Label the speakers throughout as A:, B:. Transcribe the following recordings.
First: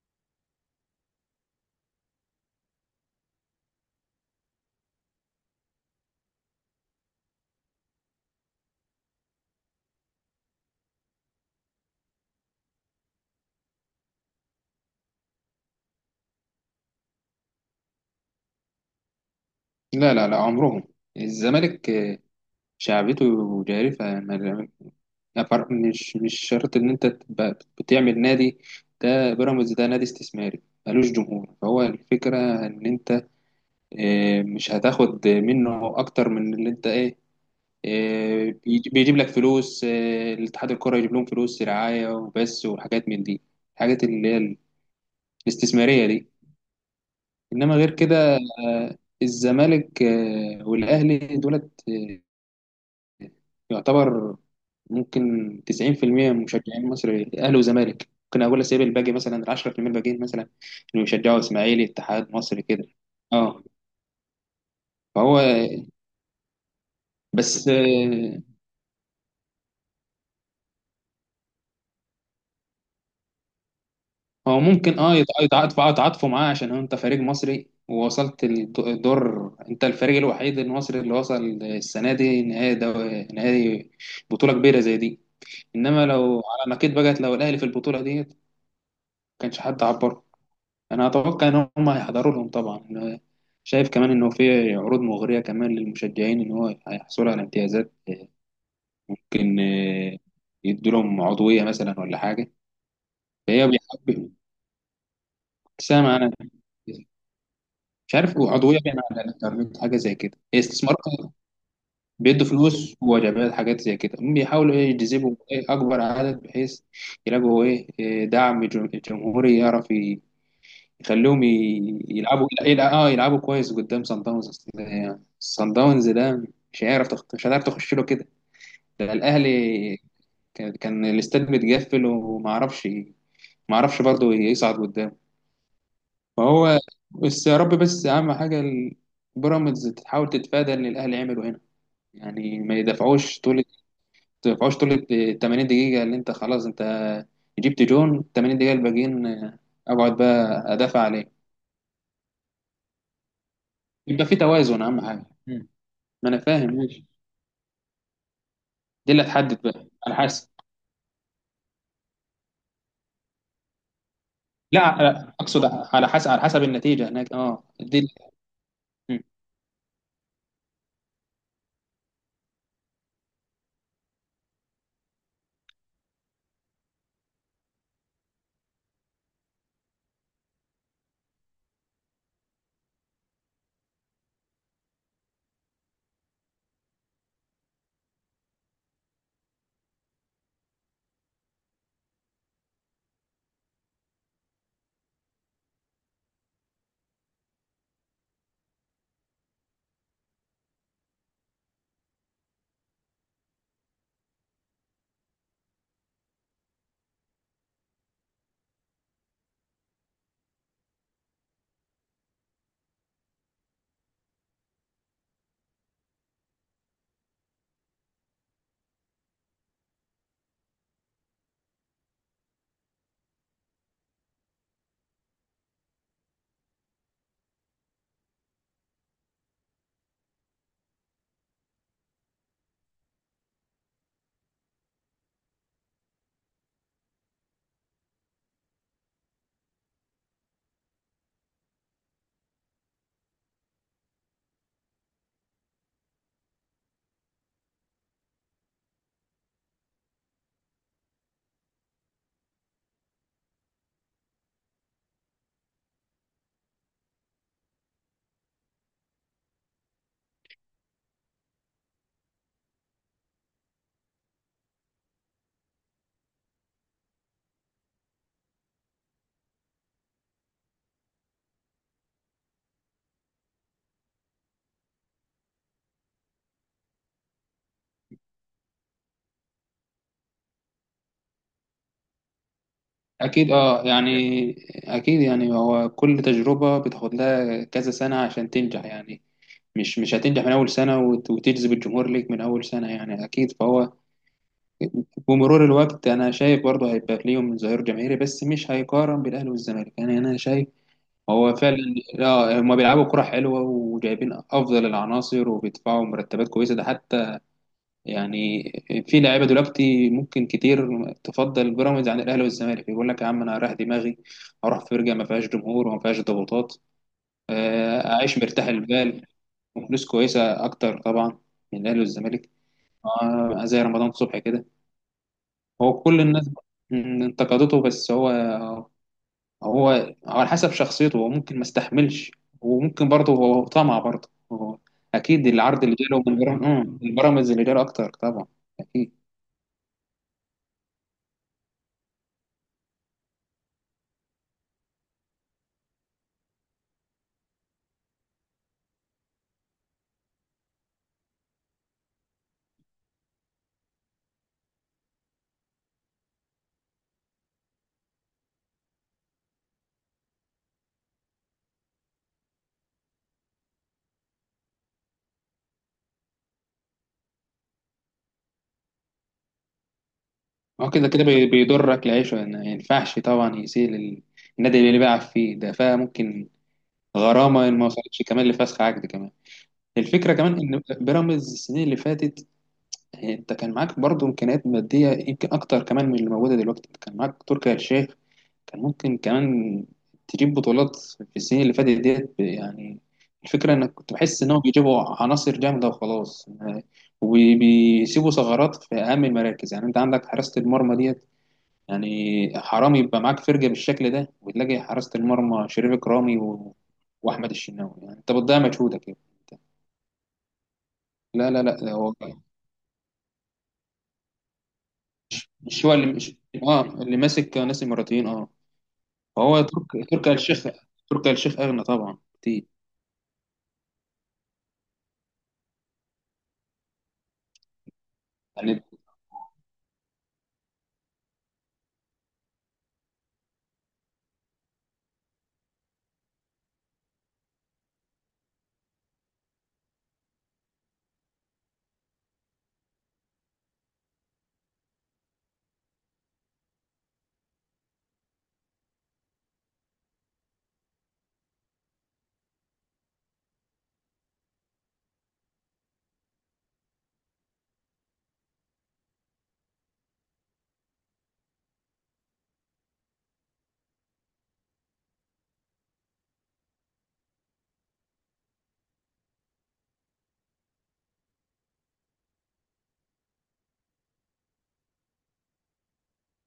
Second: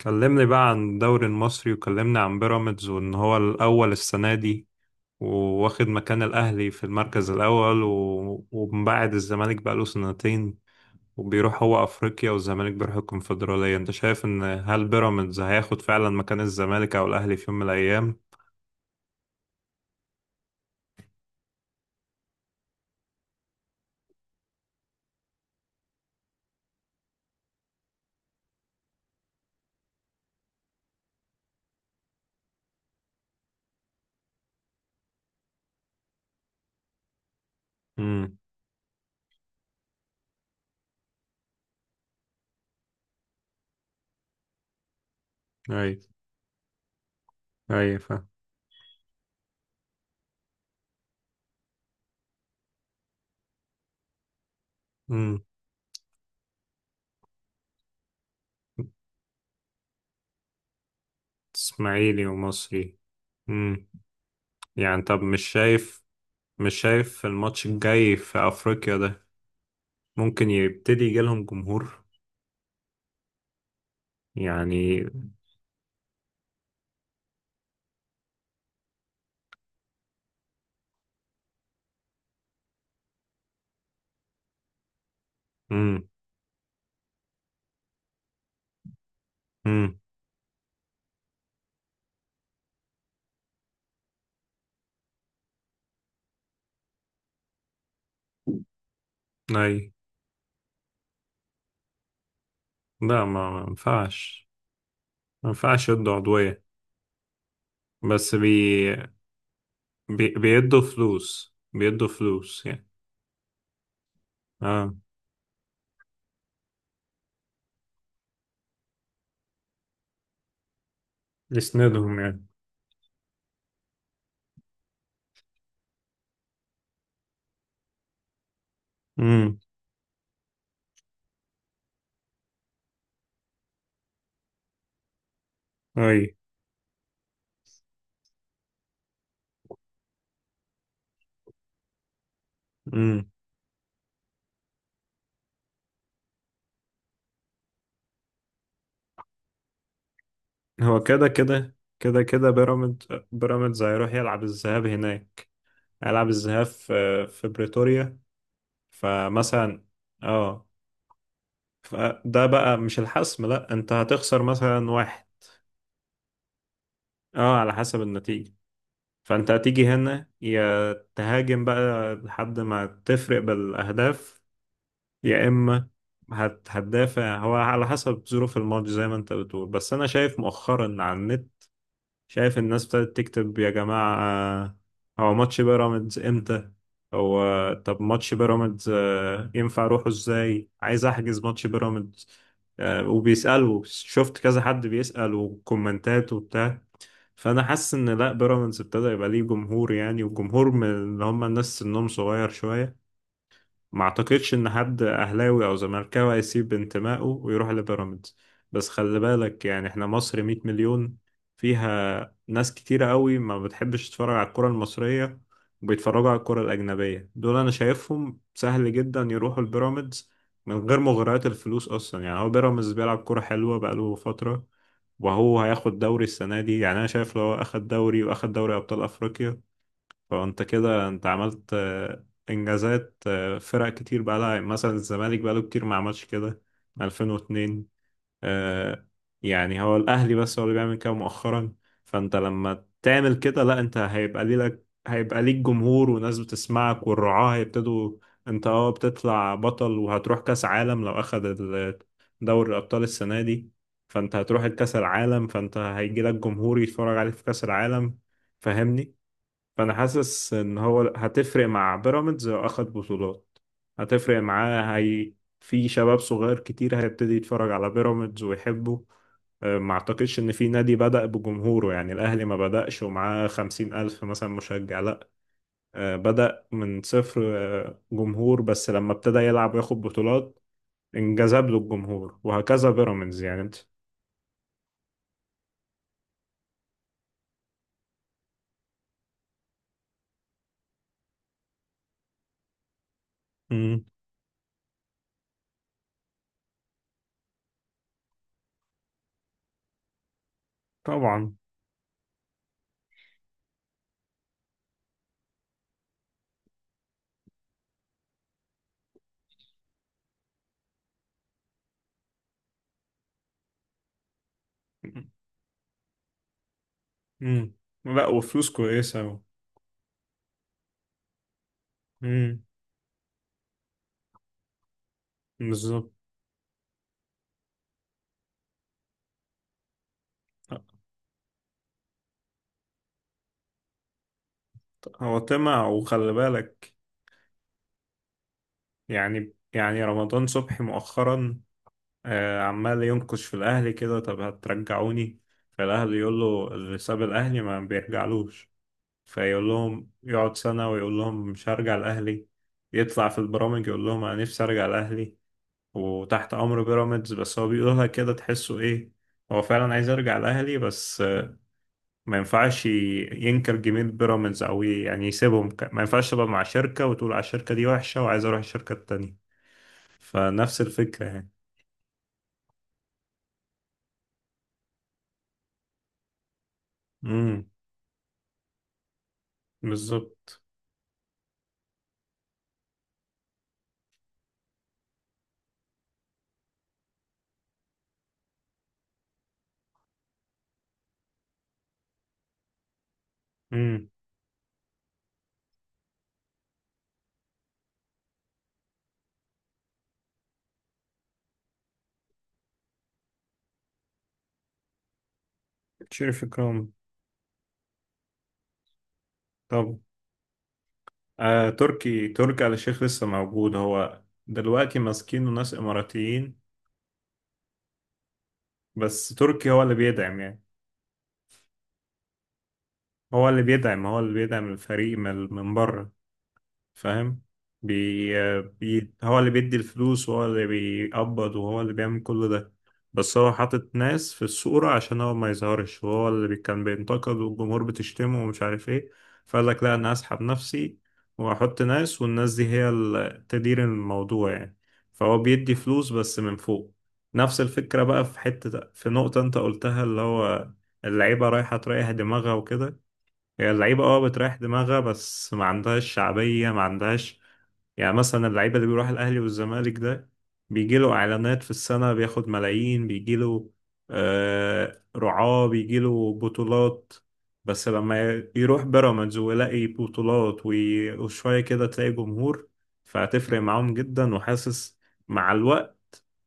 A: كلمني بقى عن الدوري المصري وكلمني عن بيراميدز وان هو الاول السنه دي وواخد مكان الاهلي في المركز الاول ومبعد الزمالك بقى له سنتين وبيروح هو افريقيا والزمالك بيروح الكونفدراليه انت شايف ان هل بيراميدز هياخد فعلا مكان الزمالك او الاهلي في يوم من الايام؟
B: لا لا لا عمرهم الزمالك شعبيته جارفة ما- ما فرق- مش مش شرط إن أنت تبقى بتعمل نادي. ده بيراميدز ده نادي استثماري ملوش جمهور، فهو الفكرة إن أنت مش هتاخد منه أكتر من اللي أنت إيه.
A: امم.
B: بيجيب لك فلوس، الاتحاد الكرة يجيب لهم فلوس رعاية وبس وحاجات من دي، الحاجات اللي هي
A: اي.
B: الاستثمارية دي. إنما غير
A: اي
B: كده
A: فاهم.
B: الزمالك والأهلي دولت يعتبر
A: امم.
B: ممكن 90% من مشجعين مصر اهلي وزمالك، ممكن اقول اسيب الباقي مثلا ال 10% الباقيين مثلا اللي بيشجعوا اسماعيلي،
A: اسماعيلي
B: اتحاد، مصري كده.
A: ومصري.
B: اه
A: امم. يعني طب
B: فهو
A: مش شايف مش شايف الماتش
B: بس
A: الجاي في افريقيا ده ممكن يبتدي يجيلهم جمهور
B: هو ممكن
A: يعني؟
B: اه يتعاطف يتعاطفوا معاه عشان هو انت فريق مصري، ووصلت الدور. انت الفريق الوحيد المصري اللي وصل السنه دي نهائي نهائي بطوله كبيره زي دي. انما
A: امم.
B: لو على ما كنت بقت، لو الاهلي في البطوله دي ما كانش حد
A: امم.
B: عبر. انا اتوقع ان هم هيحضروا لهم طبعا. أنا شايف كمان انه في عروض مغريه كمان للمشجعين، ان هو هيحصلوا على امتيازات ممكن
A: اي.
B: يدوا لهم عضويه مثلا ولا حاجه،
A: لا ما
B: فهي بيحب.
A: ينفعش، ما ينفعش يدوا
B: سامع انا
A: عضوية،
B: مش
A: بس
B: عارف عضويه بين على الانترنت حاجه زي كده،
A: بيدوا
B: استثمار
A: فلوس، بيدوا
B: بيدوا
A: فلوس يعني.
B: فلوس ووجبات حاجات زي كده. هم بيحاولوا ايه
A: اه
B: يجذبوا إيه اكبر عدد بحيث يلاقوا ايه إيه دعم جمهوري يعرف يخلوهم
A: يسندهم يعني.
B: يلعبوا اه يلعبوا كويس قدام سان داونز. أصل يعني سان داونز ده مش هيعرف تخ... مش هتعرف تخش له كده. ده الاهلي
A: امم.
B: كان الاستاد متقفل وما اعرفش، ما اعرفش برضه يصعد قدام.
A: اي.
B: فهو بس يا رب، بس اهم حاجه بيراميدز تحاول تتفادى اللي الاهلي عمله هنا. يعني ما
A: امم.
B: يدفعوش طول ما يدفعوش طول ال 80 دقيقه، اللي انت خلاص انت جبت جون، 80 دقيقه الباقيين اقعد بقى ادافع
A: هو كده
B: عليه،
A: كده كده كده بيراميدز هيروح
B: يبقى في
A: يلعب
B: توازن
A: الذهاب
B: اهم حاجه.
A: هناك، هيلعب
B: ما انا
A: الذهاب
B: فاهم ماشي،
A: في في بريتوريا
B: دي اللي هتحدد
A: فمثلا.
B: بقى على حسب.
A: اه فده بقى مش الحسم، لا انت هتخسر
B: لا
A: مثلا واحد.
B: على- اقصد على حسب، على حسب النتيجه هناك
A: اه
B: اه
A: على
B: دي
A: حسب النتيجة،
B: مم.
A: فانت هتيجي هنا يا تهاجم بقى لحد ما تفرق بالاهداف يا اما هتدافع، هو على حسب ظروف الماتش زي ما انت بتقول. بس انا شايف مؤخرا على النت شايف الناس ابتدت تكتب: يا جماعة هو ماتش بيراميدز امتى؟ هو طب ماتش بيراميدز آه، ينفع اروحه ازاي؟ عايز احجز ماتش بيراميدز آه، وبيسألوا. شفت كذا حد بيسأل وكومنتات وبتاع. فانا حاسس ان لا، بيراميدز ابتدى يبقى ليه جمهور يعني، وجمهور من اللي هم الناس سنهم صغير شويه. ما اعتقدش ان حد اهلاوي او زملكاوي هيسيب انتمائه ويروح لبيراميدز، بس خلي بالك يعني احنا مصر 100 مليون، فيها ناس كتيرة قوي ما بتحبش تتفرج على الكرة المصرية وبيتفرجوا على الكرة الأجنبية. دول أنا شايفهم سهل جدا يروحوا البيراميدز من غير مغريات الفلوس أصلا. يعني هو بيراميدز بيلعب كرة حلوة بقاله فترة، وهو هياخد دوري السنة دي. يعني أنا شايف لو هو أخد دوري وأخد دوري أبطال أفريقيا، فانت كده انت عملت آه، انجازات آه، فرق كتير بقى لها مثلا الزمالك بقى له كتير ما عملش كده. 2002 آه، يعني هو الاهلي بس هو اللي بيعمل كده مؤخرا. فانت لما تعمل كده، لا انت هيبقى ليك جمهور وناس بتسمعك والرعاة هيبتدوا. انت اه بتطلع بطل وهتروح كاس عالم لو اخد دوري الابطال السنه دي، فانت هتروح الكاس العالم، فانت هيجي لك جمهور يتفرج عليك في كاس العالم. فاهمني؟ فانا حاسس ان هو هتفرق مع بيراميدز لو اخد بطولات، هتفرق معاه هي. في شباب صغير كتير هيبتدي يتفرج على بيراميدز ويحبه. أه، ما اعتقدش ان في نادي بدأ بجمهوره، يعني الاهلي ما بدأش ومعاه خمسين الف مثلا مشجع، لا. أه، بدأ من صفر. أه، جمهور بس لما ابتدى يلعب وياخد بطولات انجذب له الجمهور، وهكذا بيراميدز
B: اكيد
A: يعني انت.
B: اه يعني اكيد يعني، هو كل تجربه بتاخد لها كذا سنه عشان تنجح يعني. مش هتنجح من اول سنه وتجذب الجمهور ليك من اول سنه يعني، اكيد. فهو
A: مم.
B: بمرور الوقت انا شايف برضه هيبقى ليهم ظهير جماهيري، بس مش هيقارن بالاهلي والزمالك يعني. انا شايف
A: طبعا.
B: هو فعلا اه هم بيلعبوا كرة حلوة وجايبين افضل العناصر وبيدفعوا مرتبات كويسة، ده حتى يعني في لعيبه دلوقتي ممكن كتير تفضل بيراميدز عن الاهلي والزمالك، يقول لك يا عم انا هريح دماغي، اروح فرقه ما فيهاش جمهور وما فيهاش ضغوطات،
A: مم. لا
B: اعيش مرتاح
A: وفلوس كويسة
B: البال وفلوس كويسه اكتر طبعا من الاهلي والزمالك.
A: مم.
B: زي رمضان صبحي كده، هو
A: بالظبط.
B: كل الناس انتقدته، بس هو على حسب شخصيته، هو ممكن ما استحملش، وممكن برضه هو طمع برضه هو.
A: هو
B: اكيد العرض
A: طمع
B: اللي جاله
A: وخلي
B: من بيراميدز،
A: بالك،
B: البيراميدز اللي جاله اكتر طبعا اكيد.
A: يعني يعني رمضان صبحي مؤخرا آه، عمال ينكش في الأهلي كده: طب هترجعوني؟ فالأهلي يقول له: اللي ساب الأهلي ما بيرجعلوش. فيقول لهم، يقعد سنة ويقول لهم مش هرجع الأهلي، يطلع في البرامج يقول لهم أنا نفسي أرجع الأهلي وتحت أمر بيراميدز. بس هو بيقولها كده تحسه إيه، هو فعلا عايز يرجع الأهلي. بس ما ينفعش ينكر جميل بيراميدز او يعني يسيبهم ما ينفعش تبقى مع شركة وتقول على الشركة دي وحشة وعايز اروح الشركة التانية. فنفس
B: هو كده كده
A: الفكرة يعني.
B: بيضرك العيشة يعني، ما ينفعش طبعا يسيء النادي اللي بيلعب فيه ده، فممكن
A: امم.
B: غرامة إن ما وصلتش كمان لفسخ عقد كمان. الفكرة كمان
A: بالظبط.
B: إن بيراميدز السنين اللي فاتت أنت كان معاك برضه إمكانيات مادية يمكن أكتر كمان من اللي موجودة دلوقتي، أنت كان معاك تركي آل الشيخ. كان ممكن كمان تجيب بطولات في السنين اللي فاتت ديت يعني. الفكرة إنك
A: امم.
B: كنت بحس إنهم بيجيبوا عناصر جامدة وخلاص، وبيسيبوا ثغرات في أهم المراكز. يعني أنت عندك حراسة المرمى ديت يعني، حرام يبقى معاك فرجة بالشكل ده وتلاقي حراسة المرمى شريف إكرامي
A: شريف إكرام.
B: وأحمد الشناوي، يعني أنت بتضيع مجهودك يعني.
A: طب
B: لا لا
A: آه،
B: لا ده هو،
A: تركي آل الشيخ لسه موجود هو دلوقتي، ماسكينه ناس
B: مش هو اللي مش...
A: إماراتيين،
B: آه اللي ماسك ناس إماراتيين آه.
A: بس
B: فهو
A: تركي هو اللي
B: تركي آل
A: بيدعم يعني.
B: الشيخ، تركي آل الشيخ أغنى طبعا كتير
A: هو اللي بيدعم، هو اللي بيدعم الفريق من بره. فاهم؟
B: يعني.
A: هو اللي بيدي الفلوس وهو اللي بيقبض وهو اللي بيعمل كل ده، بس هو حاطط ناس في الصورة عشان هو ما يظهرش. وهو اللي كان بينتقد، والجمهور بتشتمه ومش عارف ايه، فقال لك: لا انا هسحب نفسي واحط ناس، والناس دي هي اللي تدير الموضوع يعني. فهو بيدي فلوس بس من فوق. نفس الفكرة بقى في حتة، في نقطة انت قلتها اللي هو اللعيبة رايحة تريح دماغها وكده. هي اللعيبة اه بتريح دماغها بس ما عندهاش شعبية، ما عندهاش يعني. مثلا اللعيبة اللي بيروح الأهلي والزمالك ده بيجيله إعلانات في السنة بياخد ملايين، بيجيله آه رعاة، بيجيله بطولات. بس لما يروح بيراميدز ويلاقي بطولات وشوية كده تلاقي جمهور، فهتفرق معاهم جدا. وحاسس مع الوقت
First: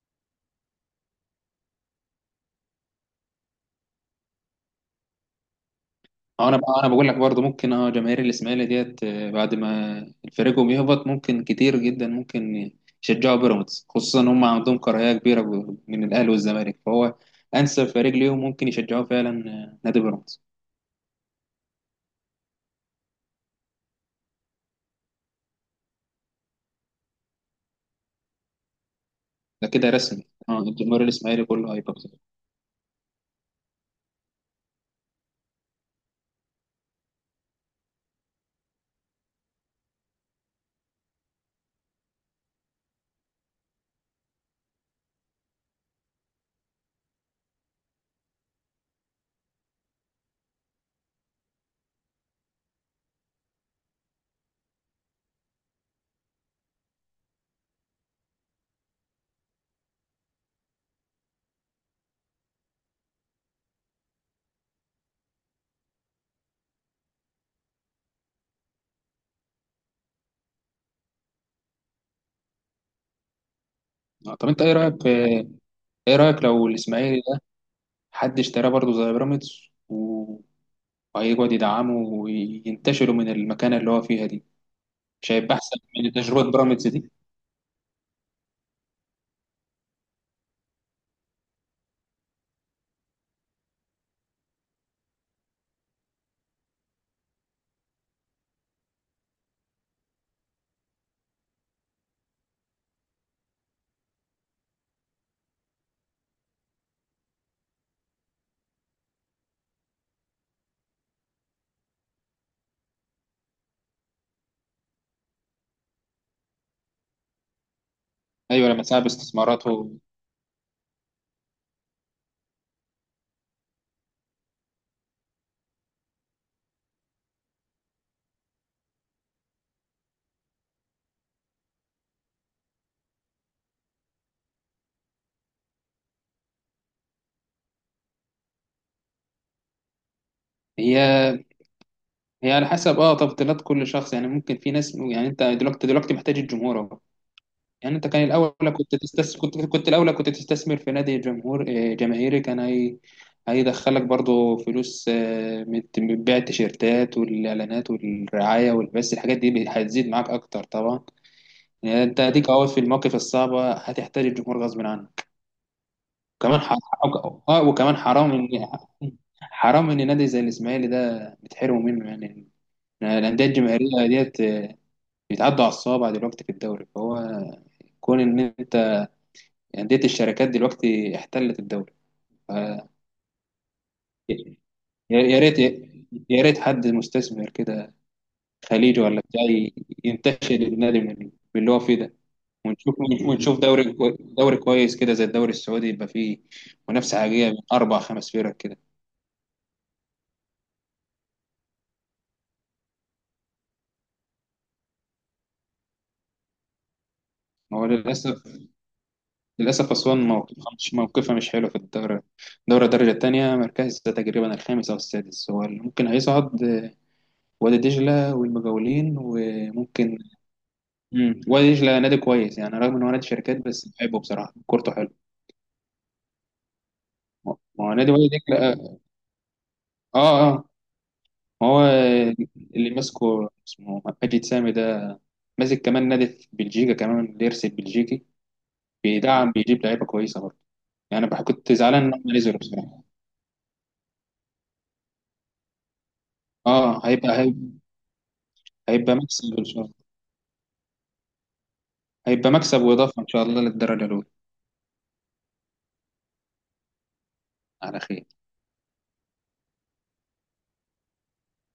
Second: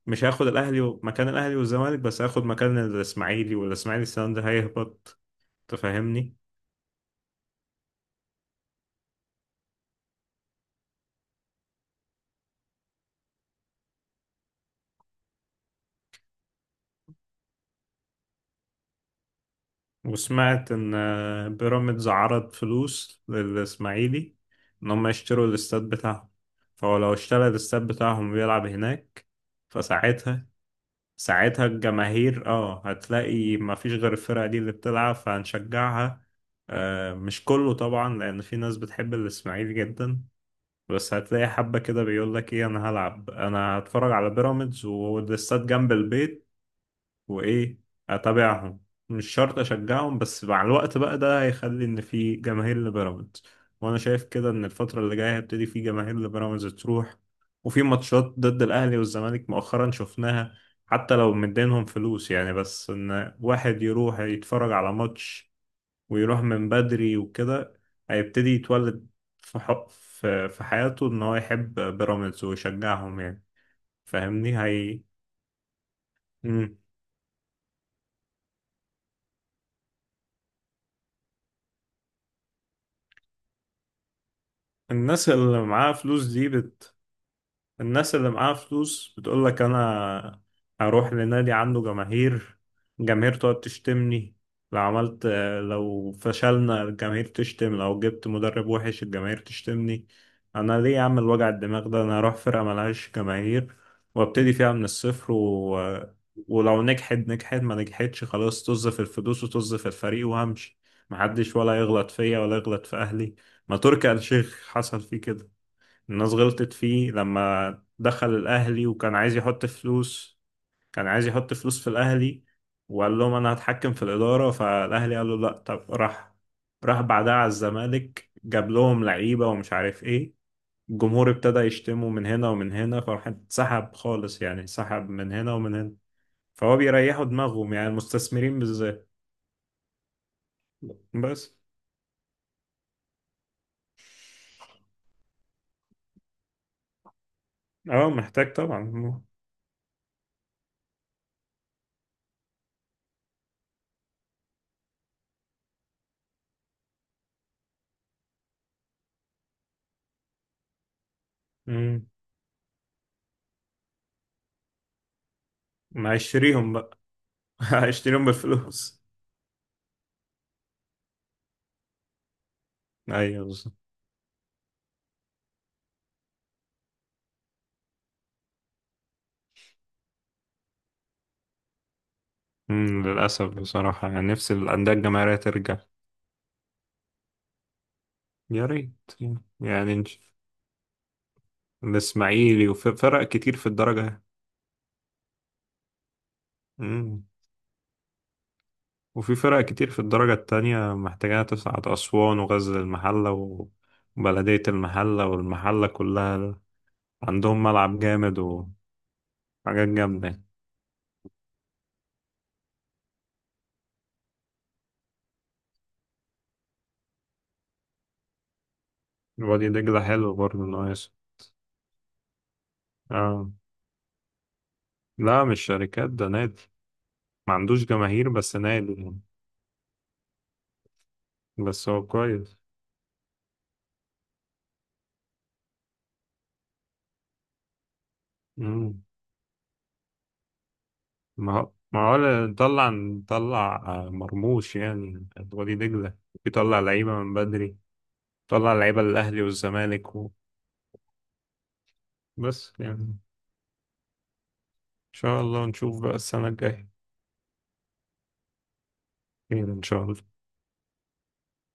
A: مش هياخد الأهلي مكان الأهلي والزمالك، بس هياخد مكان الإسماعيلي، والإسماعيلي السنة دي هيهبط. تفهمني؟
B: اه انا بقى، انا بقول لك برضو ممكن اه جماهير الاسماعيلي ديت بعد ما فريقهم يهبط، ممكن كتير جدا ممكن يشجعوا بيراميدز، خصوصا ان هم عندهم كراهيه كبيره من الاهلي والزمالك، فهو انسب فريق ليهم ممكن يشجعوه فعلا نادي بيراميدز.
A: وسمعت إن آه، بيراميدز عرض فلوس للإسماعيلي إن هم يشتروا الاستاد بتاعهم، فهو لو اشترى الاستاد بتاعهم ويلعب هناك
B: ده كده رسمي،
A: فساعتها،
B: اه الجمهور الاسماعيلي
A: ساعتها
B: كله هيبقى بيراميدز.
A: الجماهير اه هتلاقي ما فيش غير الفرقة دي اللي بتلعب فهنشجعها. آه مش كله طبعا لأن في ناس بتحب الإسماعيلي جدا، بس هتلاقي حبة كده بيقول لك ايه انا هلعب، انا هتفرج على بيراميدز والاستاد جنب البيت، وايه اتابعهم، مش شرط اشجعهم. بس مع الوقت بقى ده هيخلي ان في جماهير لبيراميدز. وانا شايف كده ان الفتره اللي جايه هيبتدي في جماهير لبيراميدز تروح، وفي ماتشات ضد الاهلي والزمالك مؤخرا شفناها. حتى لو مدينهم فلوس يعني، بس ان واحد يروح يتفرج على ماتش ويروح من بدري وكده، هيبتدي يتولد في ح- في في حياته ان هو يحب بيراميدز ويشجعهم يعني.
B: طب
A: فاهمني
B: انت ايه
A: هي؟
B: رايك، ايه رايك لو
A: مم.
B: الاسماعيلي ده حد اشتراه برضو زي بيراميدز و- وهيقعد يدعمه وينتشروا من المكانه اللي هو فيها دي،
A: الناس
B: مش هيبقى
A: اللي
B: احسن
A: معاها
B: من
A: فلوس دي،
B: تجربه بيراميدز دي؟
A: الناس اللي معاها فلوس بتقول لك: انا هروح لنادي عنده جماهير، الجماهير تقعد تشتمني لو عملت، لو فشلنا الجماهير تشتم، لو جبت مدرب وحش الجماهير تشتمني، انا ليه اعمل وجع الدماغ ده؟ انا اروح فرقة ملهاش جماهير وابتدي فيها من الصفر ولو نجحت نجحت، ما نجحتش خلاص طز في الفلوس وطز في الفريق وهمشي، محدش ولا يغلط فيا ولا يغلط في اهلي. ما تركي آل الشيخ حصل فيه كده، الناس غلطت فيه لما دخل
B: ايوه لما
A: الأهلي
B: سحب
A: وكان عايز يحط
B: استثماراته.
A: فلوس، كان عايز يحط فلوس في الأهلي وقال لهم أنا هتحكم في الإدارة، فالأهلي قال له لأ. طب راح راح بعدها على الزمالك، جاب لهم لعيبة ومش عارف إيه، الجمهور ابتدى يشتمه من هنا ومن هنا، فراح اتسحب خالص يعني، اتسحب من هنا ومن هنا. فهو بيريحوا دماغهم يعني المستثمرين بالذات.
B: هي
A: بس
B: هي على حسب اه تفضيلات كل شخص يعني، ممكن في ناس يعني، انت دلوقتي محتاج الجمهور اهو. يعني انت
A: اه
B: كان
A: محتاج
B: الاولى كنت
A: طبعا.
B: تستثمر، كنت الاولى كنت تستثمر في نادي جمهور جماهيري، كان هي هيدخلك برضو فلوس من من بيع التيشيرتات والاعلانات والرعايه والبث، الحاجات دي هتزيد معاك اكتر طبعا. يعني
A: مم.
B: انت هديك اهو في المواقف الصعبه هتحتاج الجمهور غصب عنك
A: ما
B: كمان.
A: هيشتريهم
B: ح...
A: بقى.
B: اه وكمان
A: هيشتريهم
B: حرام
A: بالفلوس.
B: حرام ان نادي زي الاسماعيلي ده بتحرموا منه يعني، الانديه
A: ايوه.
B: الجماهيريه ديت بيتعدوا على الصوابع دلوقتي في الدوري. فهو كون ان انت، انديه الشركات دلوقتي احتلت الدوري ف-
A: مم، للأسف بصراحة يعني نفسي الأندية
B: يا
A: الجماهيرية
B: يا ريت
A: ترجع.
B: يا ريت حد مستثمر كده
A: يا ريت.
B: خليجي ولا بتاع
A: يعني
B: ينتشل النادي من اللي هو فيه ده،
A: الإسماعيلي وفي
B: ونشوف،
A: فرق كتير
B: ونشوف
A: في
B: دوري
A: الدرجة.
B: دوري كويس كده زي الدوري السعودي يبقى فيه منافسه
A: مم.
B: حقيقيه من اربع خمس فرق كده.
A: وفي فرق كتير في الدرجة التانية محتاجة تصعد، أسوان وغزل المحلة وبلدية المحلة والمحلة كلها عندهم
B: ما هو
A: ملعب جامد
B: للاسف،
A: وحاجات
B: للاسف
A: جامدة
B: اسوان
A: يعني.
B: موقفها مش موقفها مش حلو في الدوري. دوري الدرجه الثانيه مركز تقريبا الخامس او السادس هو اللي ممكن هيصعد، وادي دجلة والمجاولين
A: وادي دجلة
B: وممكن.
A: حلو برضه ناقص.
B: مم. وادي دجلة نادي كويس يعني، رغم ان هو نادي
A: آه.
B: شركات بس بحبه بصراحة كورته حلو.
A: لا مش شركات، ده نادي ما
B: ما
A: عندوش
B: ما هو نادي وادي
A: جماهير، بس نادي
B: دجلة
A: يعني.
B: اه اه. ما هو
A: بس هو كويس.
B: اللي ماسكه اسمه مجيد سامي ده ماسك كمان نادي في بلجيكا كمان بيرسي بلجيكي، بيدعم بيجيب لعيبة كويسة برضه يعني
A: ما هو
B: كنت
A: ما
B: زعلان ان
A: هو
B: هم
A: لا-
B: نزلوا
A: نطلع،
B: بصراحة.
A: آه، مرموش يعني وليد دجلة، يطلع
B: اه
A: لعيبة
B: هيبقى
A: من
B: هيبقى
A: بدري، يطلع لعيبة
B: هيبقى
A: للأهلي
B: مكسب ان شاء الله،
A: والزمالك.
B: هيبقى
A: وبس
B: مكسب
A: يعني، إن
B: واضافة ان شاء الله للدرجة الاولى.
A: شاء الله نشوف بقى السنة الجاية.
B: على خير.
A: خير إن شاء الله.